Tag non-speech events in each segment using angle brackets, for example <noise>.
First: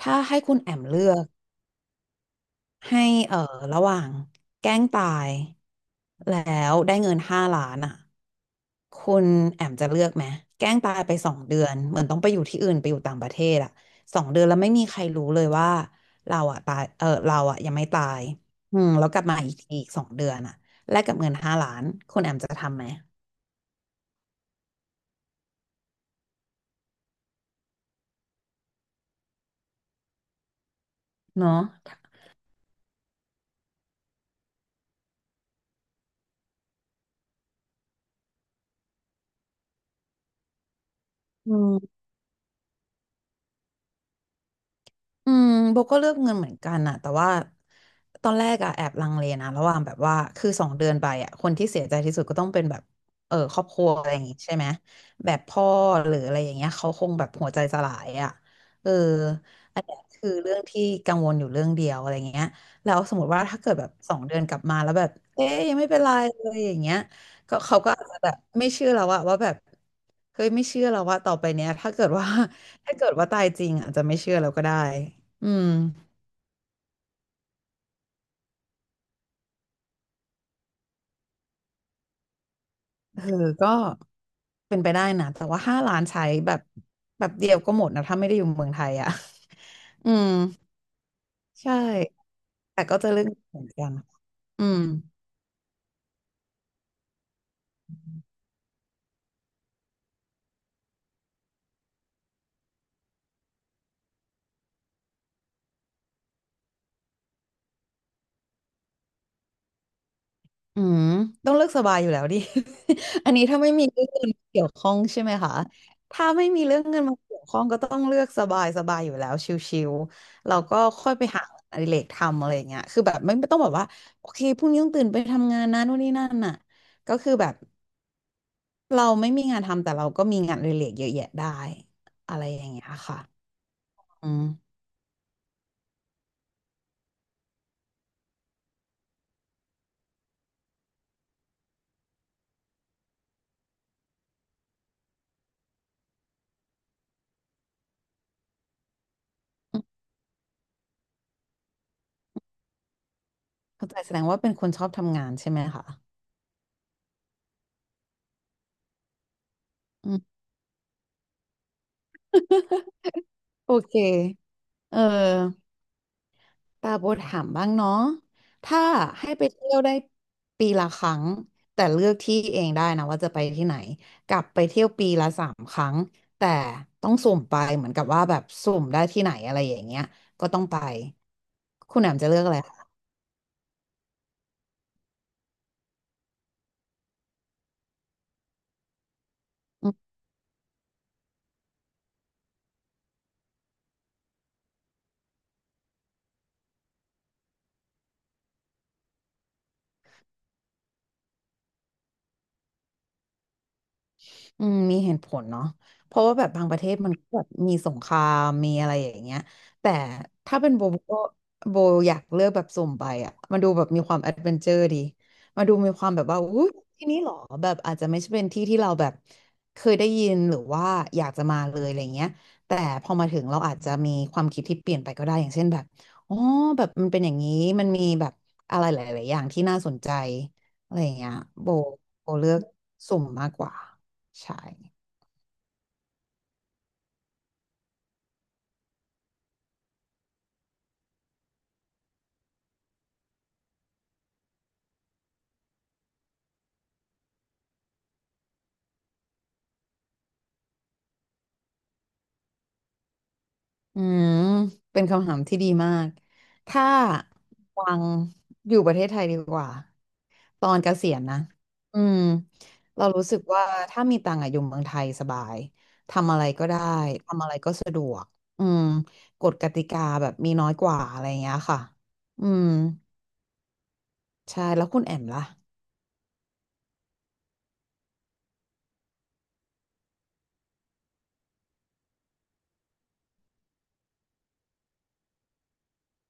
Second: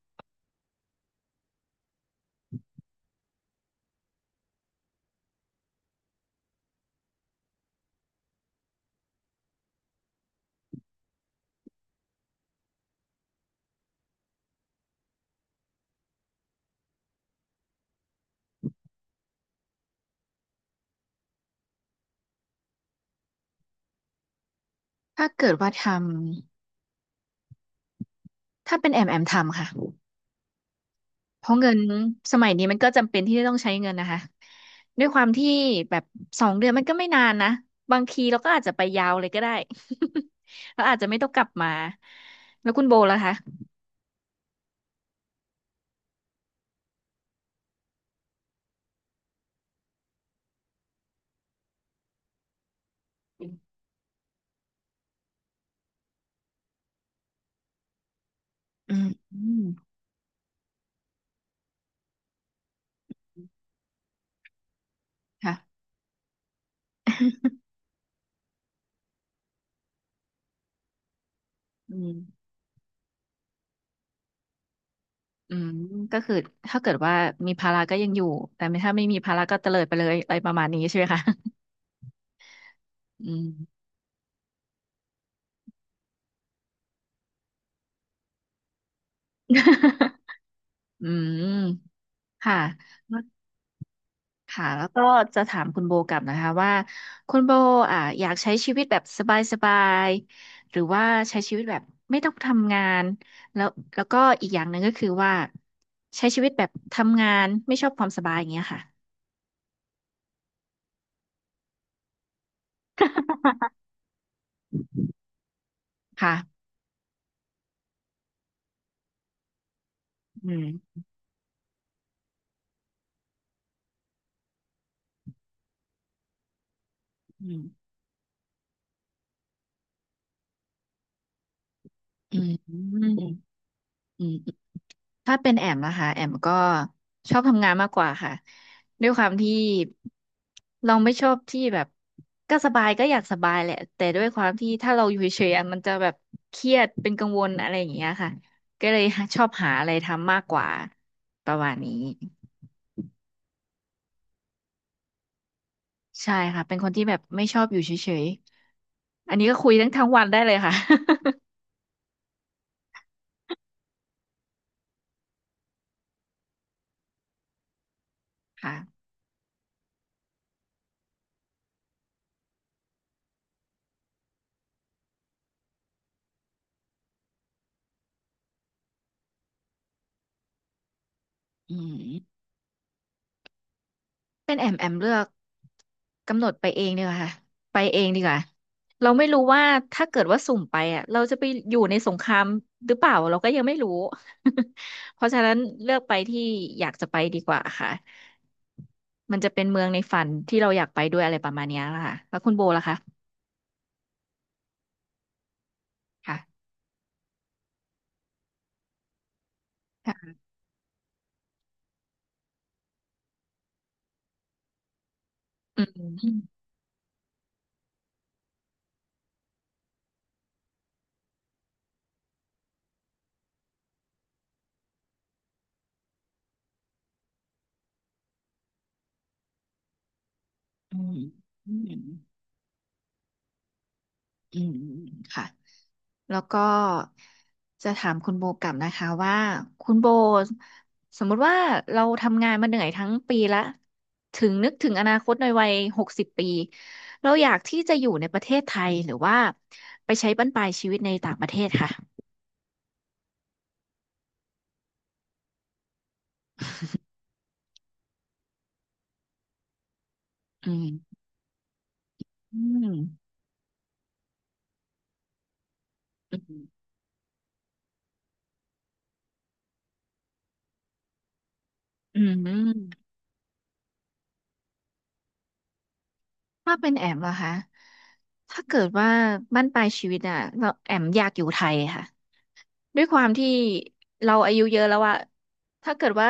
ถ้าให้คุณแอมเลือกให้เอ่อระหว่างแกล้งตายแล้วได้เงินห้าล้านอ่ะคุณแอมจะเลือกไหมแกล้งตายไปสองเดือนเหมือนต้องไปอยู่ที่อื่นไปอยู่ต่างประเทศอ่ะสองเดือนแล้วไม่มีใครรู้เลยว่าเราอ่ะตายเออเราอ่ะยังไม่ตายอืมแล้วกลับมาอีกทีอีกสองเดือนอ่ะแลกกับเงินห้าล้านคุณแอมจะทำไหมถ้าเกิดว่าทำถ้าเป็นแอมทำค่ะเพราะเนาะเงินสมัยนี้มันก็จำเป็นที่จะต้องใช้เงินนะคะด้วยความที่แบบ2 เดือนมันก็ไม่นานนะบางทีเราก็อาจจะไปยาวเลยก็ได้ <laughs> เราอาจจะไม่ต้องกลับอืมาม แล้วคุณโบล่ะคะอืมโบก็เลือกเงินเหมือนกันอะแต่ว่าตอนแรกอะแอบลังเลนะระหว่างแบบว่าคือสองเดือนไปอะคนที่เสียใจที่สุดก็ต้องเป็นแบบเออครอบครัวอะไรอย่างงี้ใช่ไหมแบบพ่อหรืออะไรอย่างเงี้ยเขาคงแบบหัวใจสลายอะเอออืมอืมอันเนี้ยคือเรื่องที่กังวลอยู่เรื่องเดียวอะไรเงี้ยแล้วสมมติว่าถ้าเกิดแบบสองเดือนกลับมาแล้วแบบเอ๊ยยังค่ะไม่เป็นไรเลยอย่างเงี้ยก็เขาก็อาจจะแบบไม่เชื่อแล้วว่าแบบเฮ้ยไม่เชื่อแล้วว่าต่อไปเนี้ยถ้าอืเกิดมว่า ถ้าเกิดว่าตายจริงอาจจะไม่เชื่อแล้วก็ได้อือืมมก็คือถ้าเกิดว่ามีภาระก็ยังอยู่แต่ไม่ถ้าไม่มีภาระก็เตลิดไปเลยอะไรประมาณนี้ใช่ไหมคะ เอ <laughs> ออืม ก็เป็นไปได้นะแต่ว่าห้าล้านใช้แบบแบบเดียวก็หมดนะถ้าไม่ได้อยู่เมืองไทยอ่ะ <laughs> อื <laughs> ม อืมใช่ ค่ะ แต่ก็จะเรื่องเหมือนกันอืค่ะม แล้วก็จะถามคุณโบกลับนะคะว่าคุณโบอยากใช้ชีวิตแบบสบายๆหรือว่าใช้ชีวิตแบบไม่ต้องทำงานแล้วแล้วก็อีกอย่างหนึ่งก็คือว่าใช้ชีวิตแบบทำงานไม่ชอบความสบายอย่างเงี้ยค่ะ อืมต้องเลือกสบายอยู่แล้วดิ <laughs> อันนี้ถ้าไม่มีเรื่องเงินมาเกี่ยวข้องใช่ไหม <laughs> คะถ้าไม่ค่ะมีเรื่องเงินมาเกี่ยวข้องก็ต้องเลือกสบายสบายอยู่แล้วชิวๆอืเรามก็ค่อยไปหาอดิเรกทำอะไรอย่างเงี้ยคือแบบไม่ต้องแบบว่าโอเคพรุ่งนี้ต้องตื่นไปทำงานนะนู่นนี่นั่นน่ะก็คืออืแบบมเราไม่มีงานทำแต่เราก็มีงานอดิเรกเยอะแยะได้อือะไรอย่างเงี้ยมค่ะอือืม มถ้าเป็นแอมนะคะแอมก็ชอบทำงานมากกว่าค่ะด้วยความที่เราไม่ชอบที่แบบก็สบายก็อยากสบายแหละแต่ด้วยความที่ถ้าเราอยู่เฉยๆอะมันจะแบบเครียดเป็นกังวลอะไรอย่างเงี้ยค่ะก็เลยชอบหาอะไรทำมากกว่าประมาณนี้เข้าใจแสดงว่าเป็นคนชอบทำงานใช่ไหมคะใช่ค่ะเป็นคนที่แบบไม่ชอบอยู่เฉยๆอันนี้ก็คุยทั้งอืมวันได้เลยค่ะ โอเคเออ ปาโบถามบ้างเนาะ <laughs> ถ้าค่ะให้ไปเที่ยวได้ปีละครั้งแต่เลือกที่เองได้นะว่าจะไปที่ไหน กลับไปเที่ยวปีละ 3 ครั้งแต่ต้องสุ่มไปเหมือนกับว่าแบบสุ่มได้ที่ไหนอะไรอย่างเงี้ยก็ต้องไปอืคุม ณแหม่มจะเลือกอะไรคะ เป็นแอมเลือกกำหนดไปเองดีกว่าค่ะไปเองดีกว่า เราไม่รู้ว่าถ้าเกิดว่าสุ่มไปอ่ะเราจะไปอยู่ในสงครามหรือเปล่าเราก็ยังไม่รู้ <laughs> เพราะฉะนั้นเลือกไปที่อยากจะไปดีกว่าค่ะมันจะเป็นเมืองในฝันที่เราอยากไปด้วยอะไรประมาณเนี้ยละค่ะแล้วคุณโบล่ะคะอืมมีเหตุผลเนาะเพราะว่าแบบค่ะบางประเทศมันก็แบบมีสงครามมีอะไรอย่างเงี้ย แต่ค่ะถ้าเป็นโบโบก็โบอยากเลือกแบบสุ่มไปอ่ะมันดูแบบมีความแอดเวนเจอร์ดีมาดูอืมมีอืความแบบมว่าอุ้ยที่นี่เหรอแบบอาจจะไม่ใช่เป็นที่ที่เราแบบเคยได้ยินหรือว่าอยากจะมาเลยอะไรเงี้ยแต่พอมาถึงเราอาจจะมีความคิดที่เปลี่ยนไปก็ได้ อย่างเช่นแบบอ๋อแบบมันเป็นอย่างนี้มันมีแบบอะไรหลายๆอย่างที่น่าสนใจอะอืไรอย่ามงเงี้ยโบอืมโบเลือกสุ่มมากกว่า ใช่อืมค่ะ แล้วก็จะถามคุณโบกลับนะคะว่าคุณโบสมมุติว่าเราทำงานมาเหนื่อยทั้งปีละถึงนึกถึงอนาคตในวัย60 ปีเราอยากที่จะอยู่ในประเทศไทยหรือว่าไปใช้บั้นปลายชีวิตในต่างประเทศค่ะอืมเป็นคำถามที่ดีมาก ถ้าวังอยู่ประเทศไทยดีกว่า ตอือนเกษียมณนะ อืม อืมเรารู้สึกว่าถ้ามีตังค์อะอยู่เมืองไทยสบาย ทำอือะไรก็ได้ มทำอะไรก็สะดวก อืมกฎกติกาแบบมีน้อยกว่าอะไรอย่างเงี้ยค่ะ อือืมม ใช่ แล้วคุณแอมล่ะถ้าเป็นแอมเหรอคะถ้าเกิดว่าบั้นปลายชีวิตอ่ะเราแอมอยากอยู่ไทยค่ะ ด้วยความที่เราอายุเยอะแล้วอะ ถ้าเกิดว่า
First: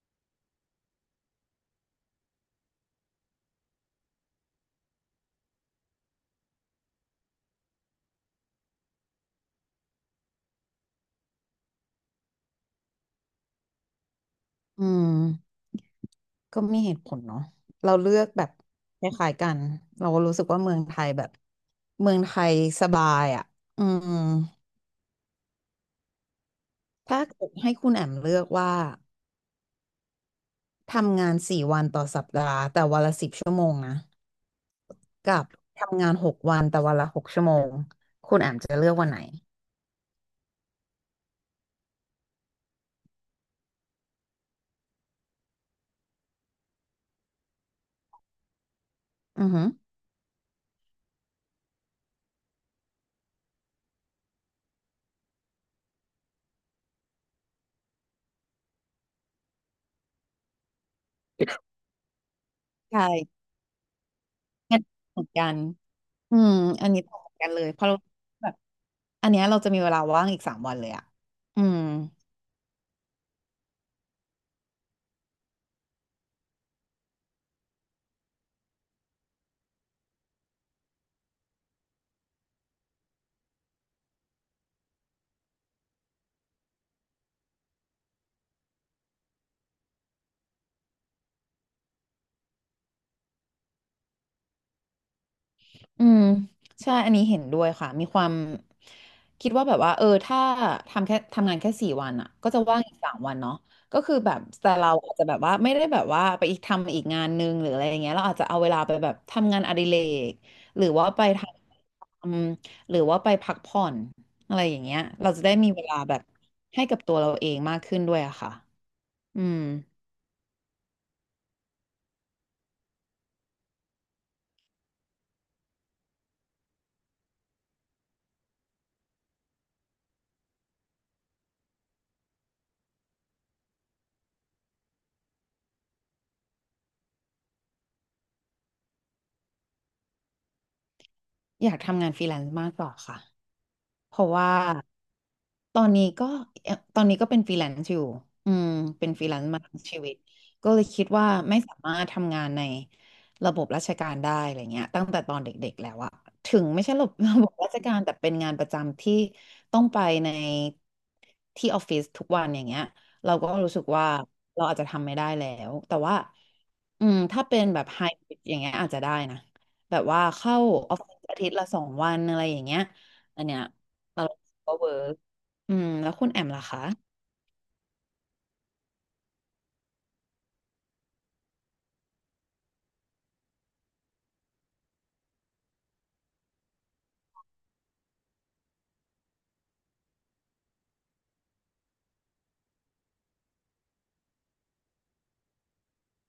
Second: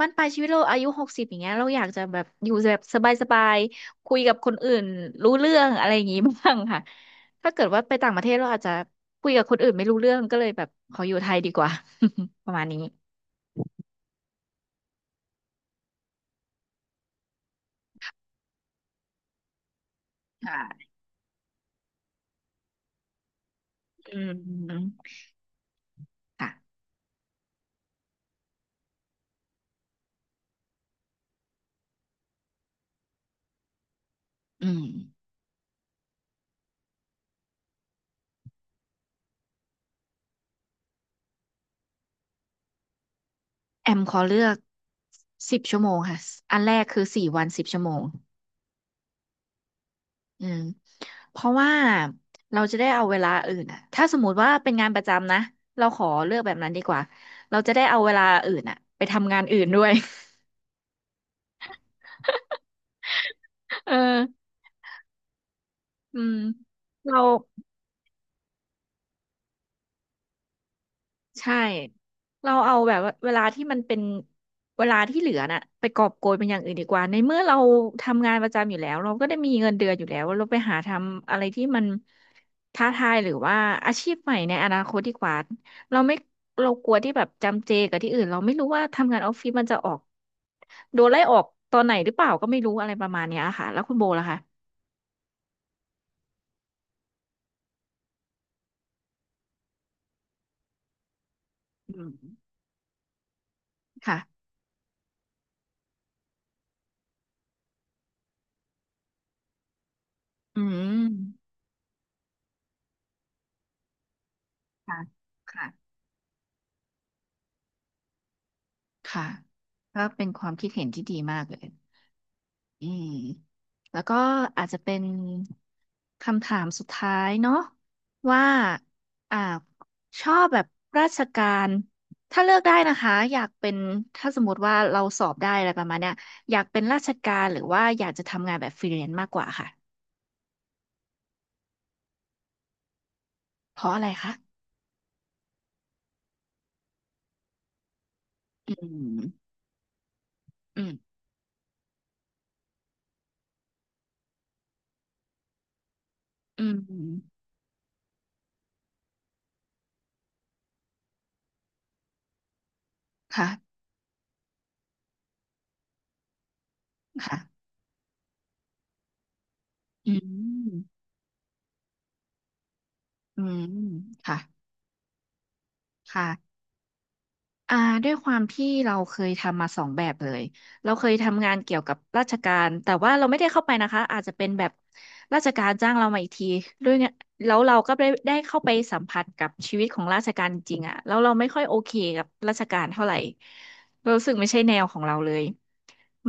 มันปลายชีวิตเราอายุหกสิบอย่างเงี้ยเราอยากจะแบบอยู่แบบสบายๆคุยกับคนอื่นรู้เรื่องอะไรอย่างงี้ <laughs> บ้างค่ะถ้าเกิดว่าไปต่างประเทศเราอาจจะคุยกับคนอื่นไม่รู้เรื่องก็เลยแบบขออยู่ไทยดีกว่า <laughs> ประมาณนี้อืม ก็มีเหตุผลเนาะเราเลือกแบบคล้ายๆกันเรารู้สึกว่าเมืองค่ะไทยแบบเมืองไทยสบายอ่ะอืมอืมค่ะถ้าเกิดให้คุณแอมเลือกว่าทำงานสี่วันต่อสัปดาห์แต่วันละ10 ชั่วโมงนะอืมกับทำงาน6 วันแต่วันละ6 ชั่วโมงคุณแอมจะเลือกวันไหนแอมขอเลือกสิบชั่วโมงค่ะอันแรกคือ4 วันสิบชั่วโมง อือหืออืมเพราะว่าเราจะได้เอาเวลาอื่นอ่ะถ้าสมมติว่าเป็นงานประจำนะเราขอเลือกแบบนั้นดีกว่าเราจะได้เอาเวลาอื่นอ่ะไปทำงานอื่นด้วย ใช่ <laughs> เอองั้นเหมือนกันอืมอืมอันนี้เรา ต่างกันเลยเพราะเราแบบอันเนี้ยเราจะมีเวลาว่างอีกสามวันเลยอ่ะใช่อืม เราเอาแบบว่าเวลาที่มันเป็นเวลาที่เหลือน่ะไปกอบโกยเป็นอย่างอื่นดีกว่าในเมื่อเราทำงานประจำอยู่แล้วเราก็ได้มีเงินเดือนอยู่แล้วเราไปหาทำอะไรที่มันท้าทายหรือว่าอาชีพใหม่ในอนาคตดีกว่าเราไม่เรากลัวที่แบบจำเจกับที่อื่นเราไม่รู้ว่าทำงานออฟฟิศมันจะออกโดนไล่ออกตอนไหนหรือเปล่าก็ไม่รู้อะไรประมาณเนี้ยค่ะแล้วคุณโบล่ะคะอืมใช่อันนี้เห็นด้วยค่ะมีความคิดว่าแบบว่าเออถ้าทำแค่ทำงานแค่สี่อืวัมนอ่ะก็จะว่างอีกสามวันเนาะก็คือแบบค่ะแต่เราอาจจะแบบว่าไม่ได้แบบว่าไปอีกทำอีกงานนึงหรืออะไรอย่างเงี้ยเราอาจจะเอาเวลาไปแบบทำงานอดิเรกอืหมรือว่าไปทำหรือว่าไปพักผ่อนอะไรอย่างเงี้ค่ะยเราจะได้มีเวค่ะลาแบบให้กับตัวเราเองมากขึ้นด้วยอะค่ะค่ะอืมก็เป็นความคิดเห็นที่ดีมากเลย อืมแล้วก็อาจจะเป็นคำถามสุดท้ายเนาะว่าอ่าชอบแบบราชการถ้าเลือกได้นะคะอยากเป็นถ้าสมมติว่าเราสอบได้อะไรประมาณเนี้ยอยากเป็นราชการหรือว่าอยากจะทำงานแบบฟรีแลนซ์มากกว่าค่ะอยากทำงานฟรีแลนซ์มากกว่าค่ะ เพราะอะไรเพราะคะว่าตอนนี้ก็ตอนนี้ก็เป็นฟรีแลนซ์อยู่อืมอืเป็นฟรีแลนมซ์มาทั้งชีวิตก็เลอืยมคิดว่าไม่สามารถทำงานในระบบราชการได้อะไรเงี้ยตั้งแต่ตอนเด็กๆแล้วอะถึอืงไม่ใช่ระบบ <laughs> ระมบบราชการแต่เป็นงานประจำที่ต้องไปในที่ออฟฟิศทุกวันอย่างเงี้ยเราก็รู้ค่ะสึกว่าเราอาจจะทำไม่ได้แล้วแต่ว่าค่ะถ้าเป็นแบบไฮบริดอย่างเงี้ยอาจจะได้นะแบบอืว่าเข้าออมฟฟิศอาทิตย์ละสองวันอะไรอย่างเงี้ยอือันเนี้ย มเราค่ะก็เวิร์กอืมแล้วคุณแอมค่ะ ล่ะคะอ่าด้วยความที่เราเคยทำมาสองแบบเลยเราเคยทำงานเกี่ยวกับราชการแต่ว่าเราไม่ได้เข้าไปนะคะอาจจะเป็นแบบราชการจ้างเรามาอีกทีด้วยเนี่ยแล้วเราก็ได้เข้าไปสัมผัสกับชีวิตของราชการจริงๆอะแล้วเราไม่ค่อยโอเคกับราชการเท่าไหร่เรารู้สึกไม่ใช่แนวของเราเลย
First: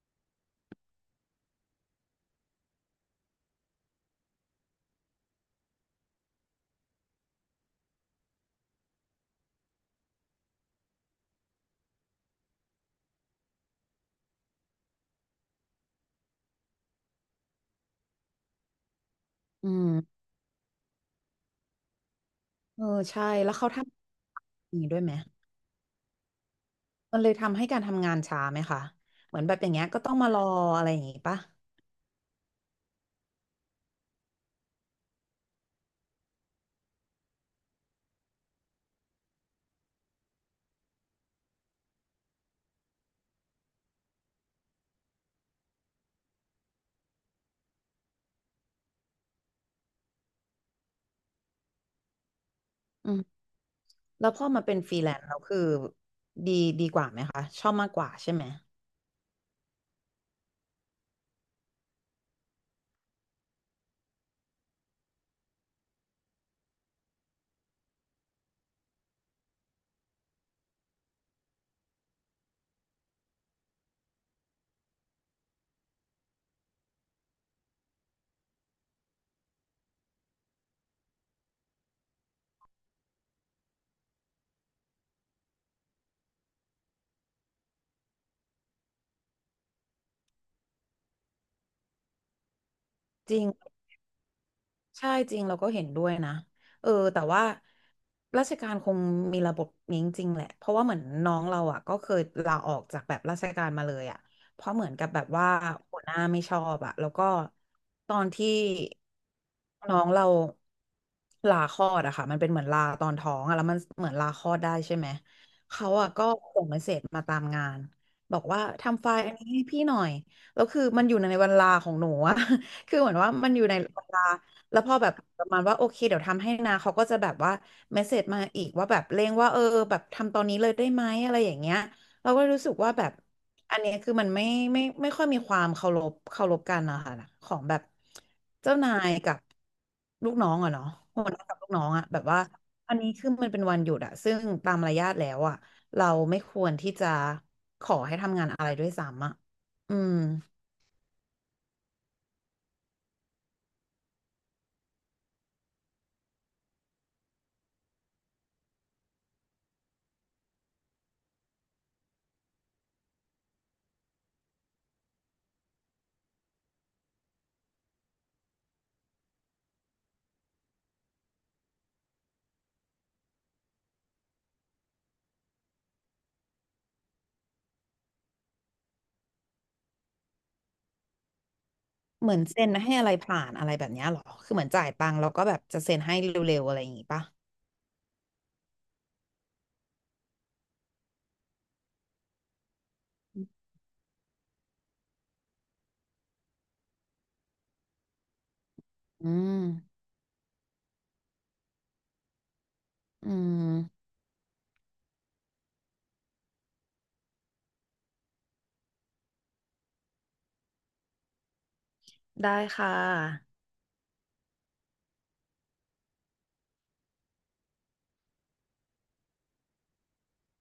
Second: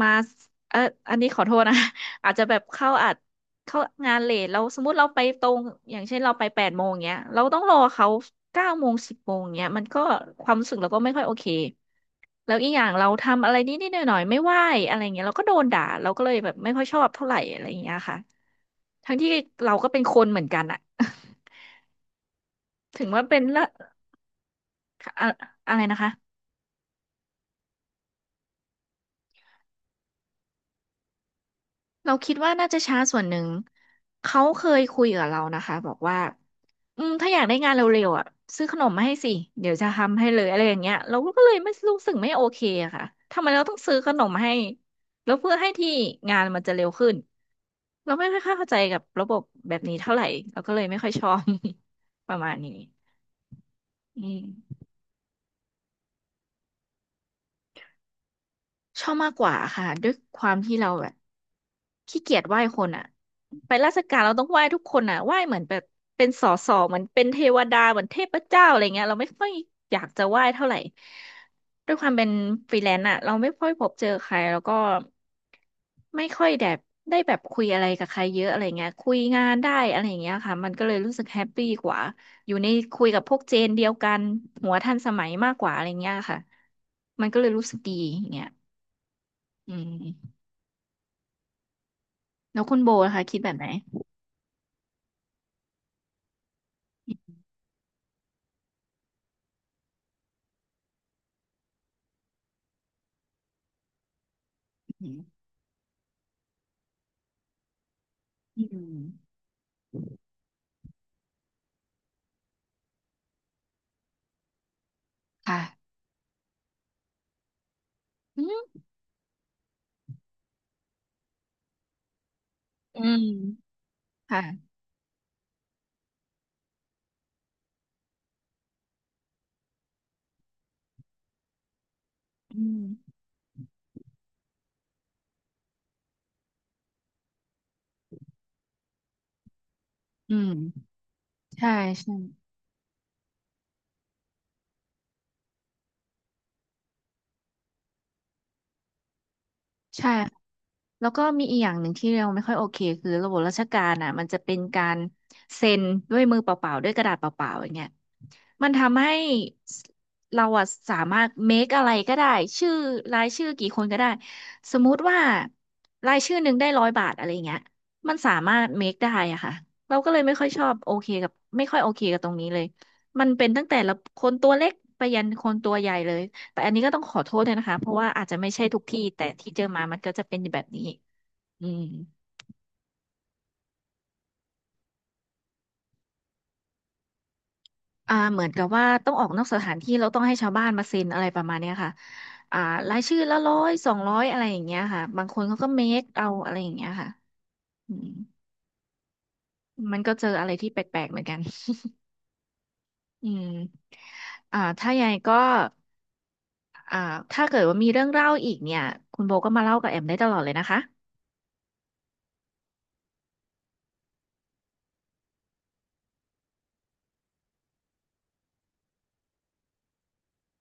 มาเอออันนี้ขอโทษนะ <laughs> อาจจะแบบเข้าอาจ เขางานเลทเราสมมติเราไปตรงอย่างเช่นเราไป8 โมงเงี้ยเราต้องรอเขา9 โมง10 โมงเงี้ยมันก็ความรู้สึกเราก็ไม่ค่อยโอเคแล้วอีกอย่างเราทำอะไรนิดนิดหน่อยหน่อยๆไม่ไหวอะไรเงี้ยเราก็โดนด่าเราก็เลยแบบไม่ค่อยชอบเท่าไหร่อะไรเงี้ยค่ะทั้งที่อืเราก็เป็นคมนเหมือนกันอะ เออ <laughs> ถึงว่าใช่ เป็นแล้วละเขาทำอย่างนี้ด้วยไหมอะอะไรนะคะ มันเลยทำให้การทำงานช้าไหมคะ เหมือนแบบอย่างเงี้ยก็ต้องมารออะไรอย่างงี้ปะเราคิดว่าน่าจะช้าส่วนหนึ่งเขาเคยคุยกับเรานะคะบอกว่าอืมถ้าอยากได้งานเร็วๆอ่ะซื้อขนมมาให้สิเดี๋ยวจะทำให้เลยอะไรอย่างเงี้ยเราก็เลยไม่รู้สึกไม่โอเคอะค่ะทำไมเราต้องซื้อขนมให้แล้วเพื่อให้ที่งานมันจะเร็วขึ้นเราไม่ค่อยเข้าใจกับระบบแบบนี้เท่าไหร่เราก็เลยไม่ค่อยชอบ <laughs> ประมาณนี้อืมอืแล้วพม อมาเป็นฟรีแลนซ์เราคือดีดีกว่าไหมคะ ชอบมากกว่าใช่ไหมชอบมากกว่าค่ะด้วยความที่เราแบบขี้เกียจไหว้คนอ่ะไปราชการเราต้องไหว้ทุกคนอ่ะไหว้เหมือนแบบเป็นสอสอเหมือนเป็นเทวดาเหมือนเทพเจ้าอะไรเงี้ยเราไม่ค่อยอยากจะไหว้เท่าไหร่ด้วยความเป็นฟรีแลนซ์อ่ะเราไม่ค่อยพบเจอใครแล้วก็ไม่ค่อยแบบได้แบบคุยอะไรกับใครเยอะอะไรเงี้ยคุยงานได้อะไรเงี้ยค่ะมันก็เลยรู้สึกแฮปปี้กว่าอยู่ในคุยกับพวกเจนเดียวกันหัวทันสมัยมากกว่าอะไรเงี้ยค่ะมันก็เลยรู้สึกดีอย่างเงี้ย อืมแล้วคุณโบนะคะจคิดริง แบบไหนใช่จริงเราก็เห็นด้วยนะเออแต่ว่าราชการคงมีระบบนี้จริงๆแหละเพราะว่าเหมือนน้องเราอ่ะก็เคยลาออกจากแบบราชการมาเลยอ่ะเพราะเหมือนอืกับแบบมว่าหัวหน้าไม่ชอบอ่ะแล้วก็ตอนที่อืมน้องเราลาคลอดอะค่ะมันเป็นเหมือนลาตอนท้องอะแล้วมันเหมือนลาคลอดได้ใช่ไหมเขาค่ะอ่ะก็ส่งเมสเสจมาตามงานบออืกมว่าทำไฟล์อันนี้ให้พี่หน่อยแล้วคือมันอยู่ในเวลาของหนูอะ <laughs> คืออืเหมือนมว่ามันอยู่ในเวลา ค่ะแล้วพอแบบประมาณว่าโอเคเดี๋ยวทำให้นะเขาก็จะแบบว่าเมสเสจมาอีกว่าแบบเร่งว่าเออแบบทำตอนนี้เลยได้ไหมอะไรอย่างเงี้ยเราก็รู้อืสึกมว่าแบบอันเนี้ยคือมันไม่ไม่ค่อยมีความเคารพกันนะคะของแบบเจ้านายกับลูอืกน้องอะเนาะมหัวหน้ากับลูกใช่น้องอะใช่แบบว่าอันนี้คือมันเป็นวันหยุดอะซึ่งตามมารยาทแล้วอะเราไม่ควรที่จะขอให้ทำงานอะไรด้วยซ้ำอะอืใช่ ม แล้วก็มีอีกอย่างหนึ่งที่เราไม่ค่อยโอเคคือระบบราชการอ่ะมันจะเป็นการเซ็นด้วยมือเปล่าๆด้วยกระดาษเปล่าๆอย่างเงี้ยมันทำให้สเราอะสามารถ make อะไรก็ได้ชื่อรายชื่อกี่คนก็ได้สมมุติว่ารายชื่อหนึ่งได้100 บาทอะไรเงี้ยมันสามารถ make ได้อะค่ะเราก็เลยไม่ค่อยชอบโอเคกับไม่ค่อยโอเคกับตรงนี้เลยมันเป็นตั้งแต่ละคนตัวเล็กไปยันคนตัวใหญ่เลย แต่อันนี้ก็ต้องขอโทษด้วยนะคะเพราะว่าอาจจะไม่ใช่ทุกที่แต่ที่เจอมามันก็จะเป็นแบบนี้อืมเหมือนเซ็นให้อะไรผ่านอะไรแบบเนี้ยเหรอ คือเหมือนจ่ายตังค์แล้วก็แบบจะเซ็นให้เร็วๆอะไรอย่างงี้ป่ะอ่าเหมือนกับว่าต้องออกนอกสถานที่เราต้องให้ชาวบ้านมาเซ็นอะไรประมาณเนี้ยค่ะอ่ารายชื่อละ100 200อะไรอย่างเงี้ยค่ะบางคนเขาก็เมคเอาอะไรอย่างเงี้ยค่ะอืมอืมัมนก็เจออะไรที่แปลกๆเหมือนกัน <laughs> อือืมมอ่าถ้ายังไงก็อ่าถ้าเกิดว่ามีเรื่องเล่าอีกเนี่ยคุณโบก็มาเล่ากับแอมได้ตลอดเลยนะคะได้ค่ะ